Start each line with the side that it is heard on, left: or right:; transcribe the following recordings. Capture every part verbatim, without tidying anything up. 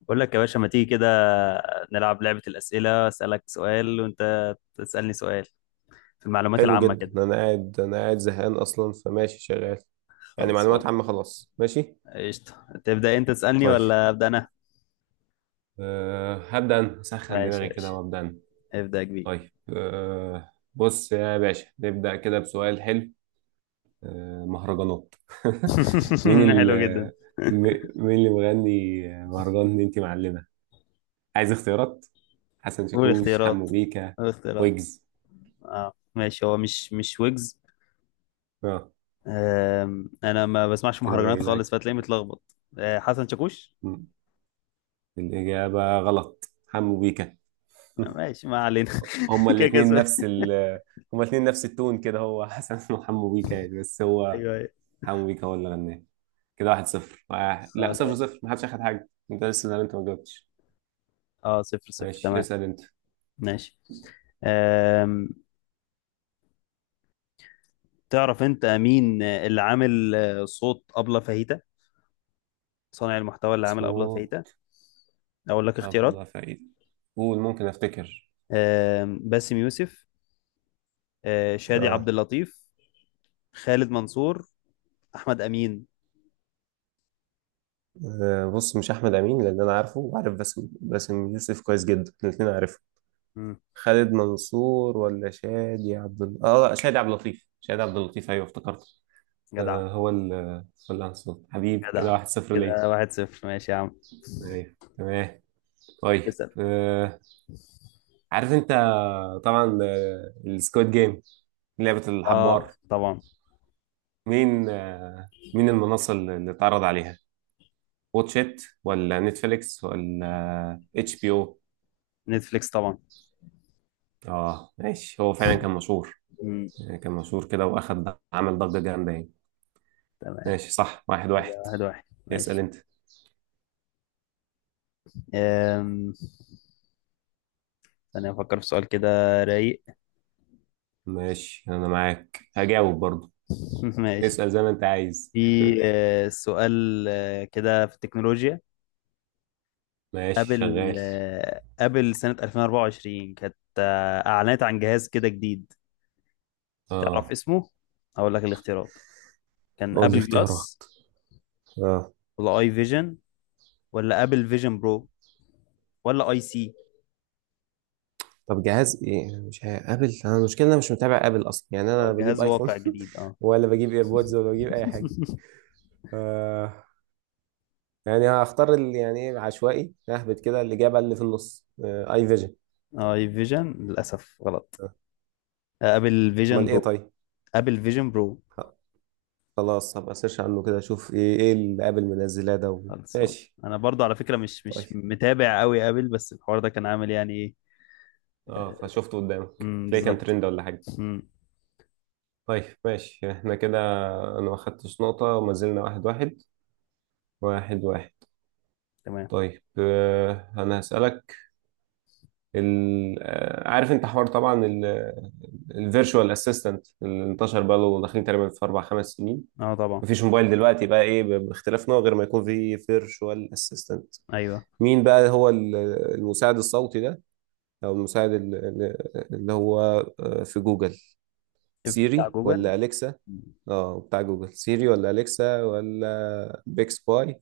left: بقول لك يا باشا ما تيجي كده نلعب لعبة الأسئلة، أسألك سؤال وأنت تسألني سؤال في المعلومات
right: حلو
left: العامة كده.
right: جدا، انا قاعد انا قاعد زهقان اصلا فماشي شغال. يعني معلومات
left: خلصان.
right: عامة، خلاص ماشي.
left: قشطة، تبدأ أنت تسألني
right: طيب،
left: ولا أبدأ أنا؟
right: أه هبدأ انا، اسخن
left: ماشي
right: دماغي
left: يا
right: كده
left: باشا،
right: وابدأ انا.
left: ابدأ يا كبير.
right: طيب، أه بص يا باشا، نبدأ كده بسؤال حلو. أه مهرجانات. مين ال
left: حلو جدا.
right: م- مين اللي مغني مهرجان اللي انت معلمة؟ عايز اختيارات: حسن
left: قول
right: شاكوش، حمو
left: اختيارات،
right: بيكا،
left: قول اختيارات.
right: ويجز.
left: اه ماشي، هو مش مش ويجز.
right: اه،
left: آم، أنا ما بسمعش
right: كده
left: مهرجانات
right: باين
left: خالص
right: لك.
left: فتلاقيني متلخبط. آه، حسن شاكوش.
right: م. الإجابة غلط، حمو بيكا.
left: آه، ماشي ما علينا.
right: هما
left: كده كده
right: الاثنين
left: سؤال.
right: نفس ال هما الاثنين نفس التون كده، هو حسن وحمو بيكا يعني، بس هو
left: أيوه أيوه.
right: حمو بيكا هو اللي غناه. كده واحد صفر واحد. لا، صفر
left: خلاص،
right: صفر، محدش اخد حاجة، انت لسه ده اللي انت ما جاوبتش.
left: اه صفر صفر
right: ماشي،
left: تمام.
right: اسأل انت.
left: ماشي. آم، تعرف انت مين اللي عامل آه، صوت أبلة فاهيتا، صانع المحتوى اللي عامل أبلة فاهيتا؟
right: صوت
left: اقول لك اختيارات.
right: أبلة فقير. قول ممكن افتكر.
left: آم، باسم يوسف، آه، شادي عبد
right: اه.
left: اللطيف، خالد منصور، احمد امين.
right: آه، بص، مش احمد امين، لان انا عارفه وعارف باسم باسم يوسف كويس جدا، الاثنين عارفه.
left: مم.
right: خالد منصور ولا شادي عبد ال... اه لا شادي عبد اللطيف. شادي عبد اللطيف، ايوه افتكرت.
left: جدع.
right: آه، هو ال هو الأنصار حبيب.
left: جدع،
right: كده واحد صفر ليا.
left: كده واحد صفر، ماشي يا عم.
right: أيوة تمام. طيب،
left: اسال.
right: آه، عارف أنت؟ طبعا آه، السكواد جيم، لعبة
left: اه
right: الحبار.
left: طبعا،
right: مين آه، مين المنصة اللي اللي اتعرض عليها؟ واتش إت، ولا نتفليكس، ولا اتش بي او؟
left: نتفليكس طبعا.
right: اه ماشي، هو فعلا كان مشهور.
left: مم.
right: يعني كان مشهور كده، واخد، عمل ضجة جامدة يعني.
left: تمام،
right: ماشي صح، واحد واحد.
left: كده واحد واحد
right: اسأل
left: ماشي.
right: انت.
left: أم... ثانية أفكر في سؤال كده، رايق.
right: ماشي، انا معاك هجاوب برضو.
left: ماشي.
right: اسأل زي ما انت عايز.
left: في آه، سؤال آه، كده في التكنولوجيا،
right: ماشي
left: قبل
right: شغال.
left: آه، قبل سنة ألفين وأربعة وعشرين كانت آه، أعلنت عن جهاز كده جديد، تعرف
right: اه.
left: اسمه؟ أقول لك الاختيارات. كان
right: قول لي
left: أبل جلاس،
right: اختيارات. اه.
left: ولا أي فيجن، ولا أبل فيجن برو، ولا أي سي.
right: طب جهاز ايه؟ مش عارف، ابل، انا المشكله إن انا مش متابع ابل اصلا. يعني
left: هو
right: انا بجيب
left: جهاز
right: ايفون
left: واقع جديد اه.
right: ولا بجيب ايربودز ولا بجيب اي حاجه. آه يعني هختار اللي يعني ايه، عشوائي، اهبط كده، الاجابه اللي في النص، آه اي فيجن.
left: أي فيجن للأسف غلط.
right: آه،
left: آه، أبل فيجن
right: امال ايه
left: برو،
right: طيب؟
left: أبل فيجن برو.
right: آه، خلاص، هبقى سيرش عنه كده، اشوف ايه ايه اللي ابل منزلاه ده و...
left: خلصان.
right: ماشي.
left: أنا برضو على فكرة مش مش
right: طيب
left: متابع قوي أبل، بس الحوار ده كان عامل يعني إيه.
right: اه، فشفته قدامك،
left: أمم،
right: تلاقي كان
left: بالظبط.
right: ترند ولا حاجه؟
left: أمم،
right: طيب ماشي، احنا كده انا ما خدتش نقطه، وما زلنا واحد واحد. واحد واحد.
left: تمام.
right: طيب، آه، انا هسألك. ال... آه، عارف انت حوار طبعا الفيرتشوال اسيستنت، اللي انتشر بقى له داخلين تقريبا في اربع خمس سنين.
left: اه طبعا.
right: مفيش موبايل دلوقتي بقى ايه ب- باختلاف نوع غير ما يكون فيه فيرتشوال اسيستنت.
left: ايوه،
right: مين بقى هو ال- المساعد الصوتي ده، او المساعد ال- ال- اللي هو آه، في جوجل؟
left: شفت بتاع
right: سيري ولا
left: جوجل.
right: اليكسا؟ اه، بتاع جوجل، سيري ولا اليكسا ولا بيكس باي؟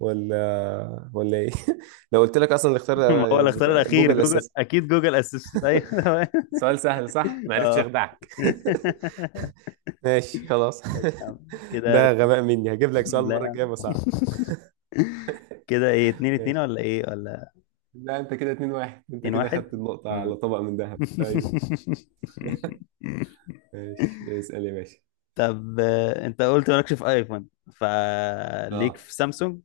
right: ولا ولا ايه؟ لو قلت لك اصلا اللي اختار
left: ما هو الاختيار
right: بتاع
left: الاخير
right: جوجل
left: جوجل،
right: اساسا.
left: اكيد جوجل اسيستنت، ايوه تمام.
right: سؤال سهل صح، ما عرفتش
left: اه.
right: اخدعك. ماشي خلاص.
left: ماشي يا عم، كده.
right: ده غباء مني، هجيب لك سؤال
left: لا
right: المره
left: يا
right: الجايه بس
left: عم.
right: صعب.
left: كده ايه، اتنين اتنين
right: ماشي.
left: ولا ايه ولا
right: لا، انت كده اتنين واحد، انت
left: اتنين
right: كده
left: واحد؟
right: خدت النقطه على
left: مم.
right: طبق من ذهب، ايوه. ماشي، اسال يا باشا.
left: طب آه، انت قلت مالكش في ايفون، فليك
right: اه.
left: في سامسونج.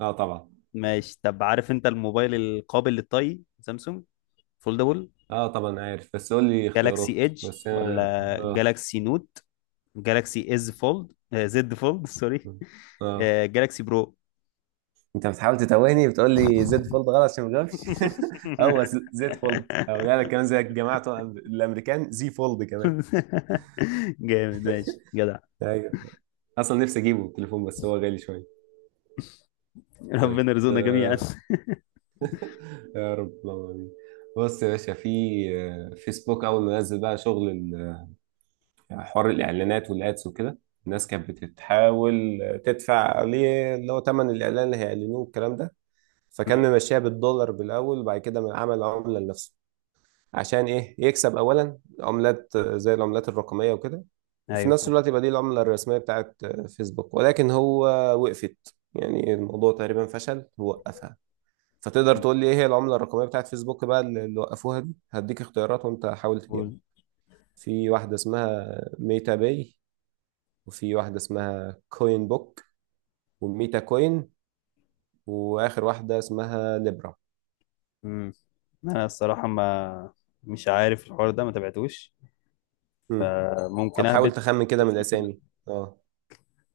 right: اه طبعا.
left: ماشي، طب عارف انت الموبايل القابل للطي سامسونج فولدبل؟
right: اه طبعا عارف، بس قول لي
left: جالاكسي
right: اختيارات،
left: ايدج
right: بس انا.
left: ولا
right: اه.
left: جالاكسي نوت، جالاكسي از فولد، آه، زد فولد سوري،
right: اه،
left: آه، جالاكسي برو.
right: انت بتحاول تتوهني، بتقول لي زد فولد غلط عشان ما جاوبش. هو ز- زد فولد، او لا لا كمان زي الجماعه بتوع الامريكان زي فولد كمان.
left: جامد ماشي جدع.
right: ايوه. اصلا نفسي اجيبه التليفون بس هو غالي شويه.
left: ربنا
right: طيب
left: يرزقنا جميعا.
right: آه، يا رب، اللهم امين. بص يا باشا، في آه، فيسبوك، اول ما نزل بقى شغل ال- حوار الاعلانات والادس وكده، الناس كانت بتحاول تدفع عليه، اللي هو ثمن الاعلان اللي هيعلنوه الكلام ده. فكان
left: مم.
right: ممشيها بالدولار بالاول، وبعد كده من عمل عمله لنفسه، عشان ايه؟ يكسب اولا عملات آه، زي العملات الرقميه وكده، وفي
left: ايوه.
right: نفس الوقت يبقى دي العمله الرسميه بتاعت آه، فيسبوك. ولكن هو وقفت، يعني الموضوع تقريبا فشل ووقفها. فتقدر تقول لي ايه هي العمله الرقميه بتاعت فيسبوك بقى، اللي اللي وقفوها دي؟ هديك اختيارات وانت حاول تجاوب.
left: قول.
right: في واحده اسمها ميتا باي، وفي واحده اسمها كوين بوك، وميتا كوين، واخر واحده اسمها ليبرا.
left: مم. انا الصراحه ما، مش عارف الحوار ده ما تابعتوش،
right: مم.
left: فممكن
right: طب حاول
left: اهبط.
right: تخمن كده من
left: اسم ال-
right: الاسامي. اه،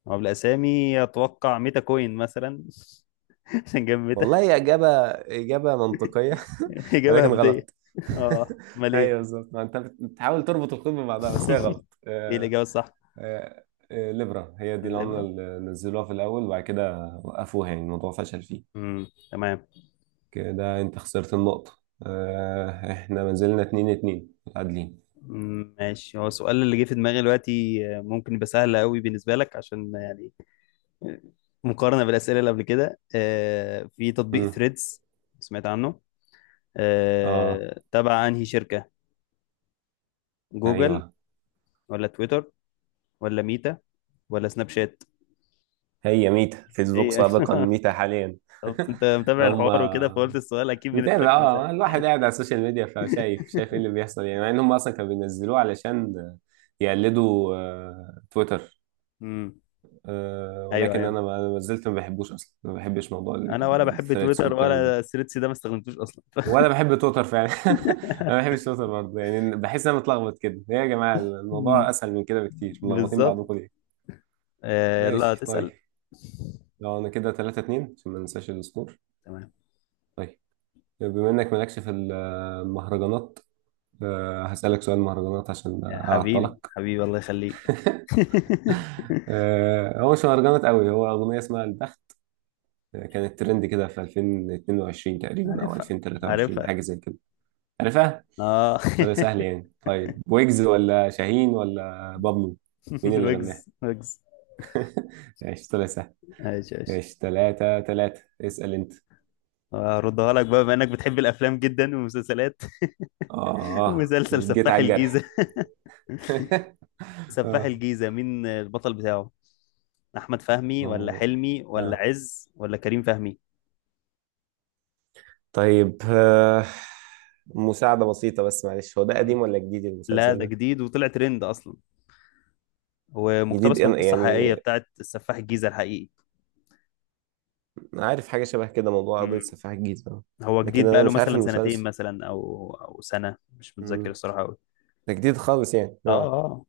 left: هو بالاسامي اتوقع ميتا كوين مثلا، عشان جنب ميتا.
right: والله هي إجابة إجابة منطقية.
left: اجابه
right: ولكن
left: هبديه.
right: غلط.
left: اه امال ايه.
right: ايوه بالظبط، ما انت بتحاول تربط الخيط ببعضها، بس هي غلط.
left: ايه
right: آه،
left: الاجابه الصح؟
right: آه، آه، ليبرا هي دي العملة
left: الابره.
right: اللي نزلوها في الأول، وبعد كده وقفوها، يعني الموضوع فشل فيه.
left: امم تمام.
right: كده أنت خسرت النقطة. آه، إحنا ما زلنا اتنين اتنين، متعادلين.
left: مم، ماشي. هو السؤال اللي جه في دماغي دلوقتي آه، ممكن يبقى سهل قوي بالنسبه لك، عشان يعني مقارنه بالاسئله اللي قبل كده. آه، في تطبيق
right: مم.
left: ثريدز سمعت عنه،
right: آه
left: آه، تبع انهي شركه؟ جوجل
right: أيوه،
left: ولا تويتر ولا ميتا ولا سناب شات؟
right: هي ميتا،
left: ايه
right: فيسبوك
left: يعني.
right: سابقا، ميتا حاليا.
left: طب انت متابع
right: هم.
left: الحوار وكده، فقلت السؤال اكيد بالنسبه لك
right: متابع
left: هيبقى سهل.
right: اه، الواحد قاعد على السوشيال ميديا، فشايف، شايف ايه اللي بيحصل يعني. مع ان هم اصلا كانوا بينزلوه علشان يقلدوا آه، تويتر،
left: امم.
right: آه،
left: ايوه
right: ولكن
left: ايوه،
right: انا ما ما زلت ما بحبوش اصلا، ما بحبش موضوع ال-
left: انا ولا
right: ال-
left: بحب
right: الثريدز
left: تويتر
right: والكلام ده.
left: ولا ثريدز ده ما استخدمتوش اصلا.
right: ولا بحب تويتر فعلا. انا ما بحبش تويتر برضه يعني، بحس ان انا متلخبط كده. إيه يا جماعه؟ الموضوع
left: مم.
right: اسهل من كده بكتير، ملخبطين
left: بالظبط.
right: بعضكم ليه؟
left: آه، يلا
right: ماشي
left: تسأل.
right: طيب، لو انا كده تلاتة اتنين، عشان ما ننساش السكور.
left: تمام.
right: طيب، بما انك مالكش في المهرجانات، أه هسألك سؤال مهرجانات عشان
left: يا حبيبي،
right: أعطلك.
left: حبيبي الله يخليك.
right: أه هو مش مهرجانات قوي، هو أغنية اسمها البخت. آه، كانت ترند كده في ألفين واتنين وعشرين تقريبا أو
left: عارفها،
right: ألفين وتلاتة وعشرين،
left: عارفها.
right: حاجة زي كده. عارفها؟
left: اه.
right: طريقة سهل يعني، طيب، ويجز ولا شاهين ولا بابلو؟ مين اللي غناها؟
left: ويجز ويجز.
right: ماشي طلع سهل.
left: ايش ايش.
right: ماشي تلاتة تلاتة، اسأل أنت.
left: هردها لك بقى، بما انك بتحب الافلام جدا والمسلسلات.
right: آه
left: مسلسل
right: جيت
left: سفاح
right: على الجرح.
left: الجيزة. سفاح
right: آه
left: الجيزة مين البطل بتاعه؟ احمد فهمي ولا
right: هو-
left: حلمي ولا
right: آه
left: عز ولا كريم فهمي؟
right: طيب آه، مساعدة بسيطة بس معلش، هو ده قديم
left: مم.
right: ولا جديد
left: لا
right: المسلسل
left: ده
right: ده؟
left: جديد وطلع ترند اصلا،
right: جديد
left: ومقتبس من
right: أنا-
left: قصة حقيقية
right: يعني
left: بتاعت السفاح الجيزة الحقيقي.
right: أنا عارف حاجة شبه كده، موضوع قضية
left: مم.
right: سفاح الجيزة ده.
left: هو
right: لكن
left: جديد
right: أنا
left: بقاله
right: مش عارف
left: مثلا سنتين
right: المسلسل.
left: مثلا، او او سنة، مش متذكر
right: مم.
left: الصراحة قوي.
right: ده جديد خالص يعني،
left: اه
right: اه.
left: اه.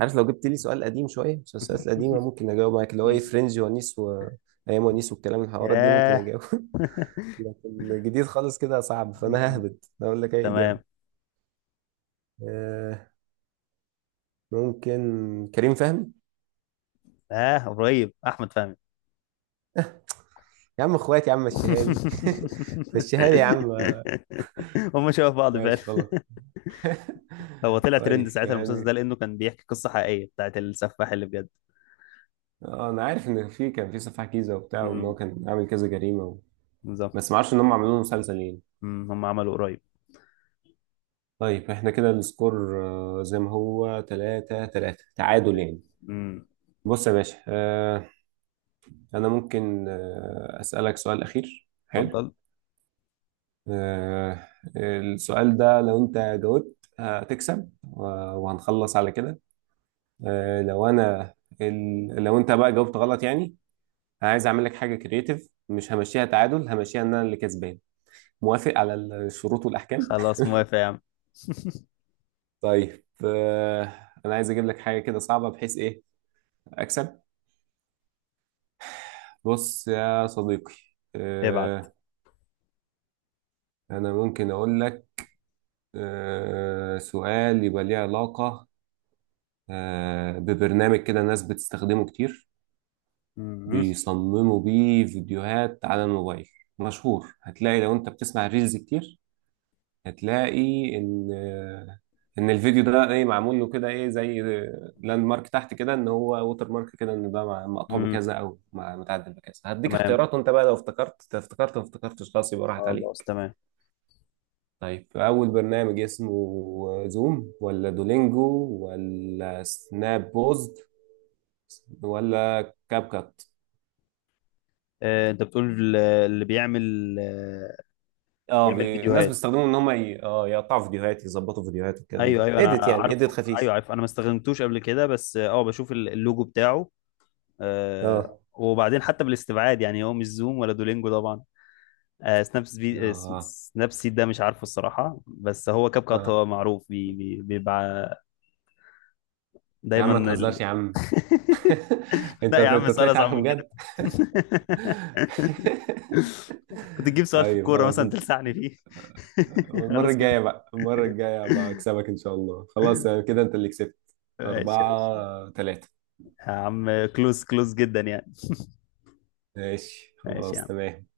right: عارف، لو جبت لي سؤال قديم شوية، المسلسلات القديمة ممكن أجاوب معاك، اللي هو إيه،
left: مم.
right: فرنج ونيس وأيام ونيس والكلام، الحوارات دي ممكن
left: ياه.
right: أجاوب. لكن جديد خالص كده صعب، فأنا
left: مم.
right: ههبط أقول لك أي إجابة.
left: تمام.
right: آه ممكن كريم فهمي.
left: اه قريب، احمد فهمي.
right: يا عم إخواتي يا عم، مشيها لي. مشيها لي يا عم. آه،
left: هم شبه بعض فعلا.
right: ماشي خلاص.
left: هو طلع ترند
right: طيب
left: ساعتها المسلسل ده،
right: يعني،
left: لانه كان بيحكي قصة حقيقية بتاعت السفاح اللي بجد.
right: اه، انا عارف ان في، كان في سفاح جيزه وبتاع، وان هو
left: مم.
right: كان عامل كذا جريمه و...
left: بالظبط.
right: بس ما اعرفش ان هم عملوا له مسلسل يعني.
left: مم. هم عملوا قريب.
right: طيب احنا كده السكور آه، زي ما هو تلاتة تلاتة، تعادل يعني.
left: مم.
right: بص يا باشا، آه، انا ممكن آه، اسالك سؤال اخير حلو.
left: اتفضل.
right: آه، السؤال ده لو انت جاوبت هتكسب، و- وهنخلص على كده. آه، لو انا، ال... لو انت بقى جاوبت غلط يعني، عايز اعمل لك حاجه كرييتيف، مش همشيها تعادل، همشيها ان انا اللي كسبان. موافق على الشروط والاحكام؟
left: خلاص موافق يا عم.
right: طيب آه، انا عايز اجيب لك حاجه كده صعبه، بحيث ايه اكسب. بص يا صديقي،
left: ابعت.
right: آه، انا ممكن اقول لك آه، سؤال يبقى ليه علاقه آه، ببرنامج كده ناس بتستخدمه كتير،
left: مم.
right: بيصمموا بيه فيديوهات على الموبايل، مشهور. هتلاقي لو انت بتسمع ريلز كتير، هتلاقي ان ان الفيديو ده ايه، معمول له كده ايه، زي لاند مارك تحت كده، ان هو ووتر مارك كده، ان ده مع- مقطوع
left: مم.
right: بكذا او مع- متعدل بكذا. هديك
left: تمام.
right: اختيارات وانت بقى لو افتكرت افتكرت، ما افتكرتش خلاص يبقى راحت
left: خلاص
right: عليك.
left: تمام.
right: طيب، اول برنامج اسمه زوم، ولا دولينجو، ولا سناب بوزد، ولا كاب كات؟
left: آه، انت بتقول اللي بيعمل آه،
right: اه،
left: بيعمل
right: بي... الناس
left: فيديوهات.
right: بيستخدموا ان هم ي... اه يقطعوا فيديوهات، يظبطوا فيديوهات والكلام
left: ايوه ايوه
right: ده،
left: انا
right: اديت يعني، اديت
left: عارفه، ايوه
right: خفيف.
left: عارف، انا ما استخدمتوش قبل كده، بس اه بشوف ال- اللوجو بتاعه. آه،
right: اه.
left: وبعدين حتى بالاستبعاد يعني هو مش زوم ولا دولينجو طبعا. آه، سناب سبي... آه،
right: اه.
left: س- سناب سيد ده مش عارفه الصراحه، بس هو كاب كات
right: اه،
left: هو معروف بي... بي... بيبقى
right: يا
left: دايما
right: عم ما تهزرش
left: ال...
right: يا عم. انت
left: لا يا عم،
right: انت
left: سؤال
right: طلعت
left: اصعب
right: عارفه
left: من كده.
right: بجد.
left: كنت تجيب سؤال في
right: طيب
left: الكوره
right: خلاص
left: مثلا
right: انت.
left: تلسعني فيه.
right: المرة
left: خلاص كده.
right: الجاية بقى، المرة الجاية بقى اكسبك ان شاء الله. خلاص يعني كده انت اللي كسبت.
left: ماشي يا باشا.
right: أربعة تلاتة.
left: يا عم كلوز، كلوز جدا يعني.
right: ماشي
left: ماشي يا
right: خلاص
left: عم.
right: تمام.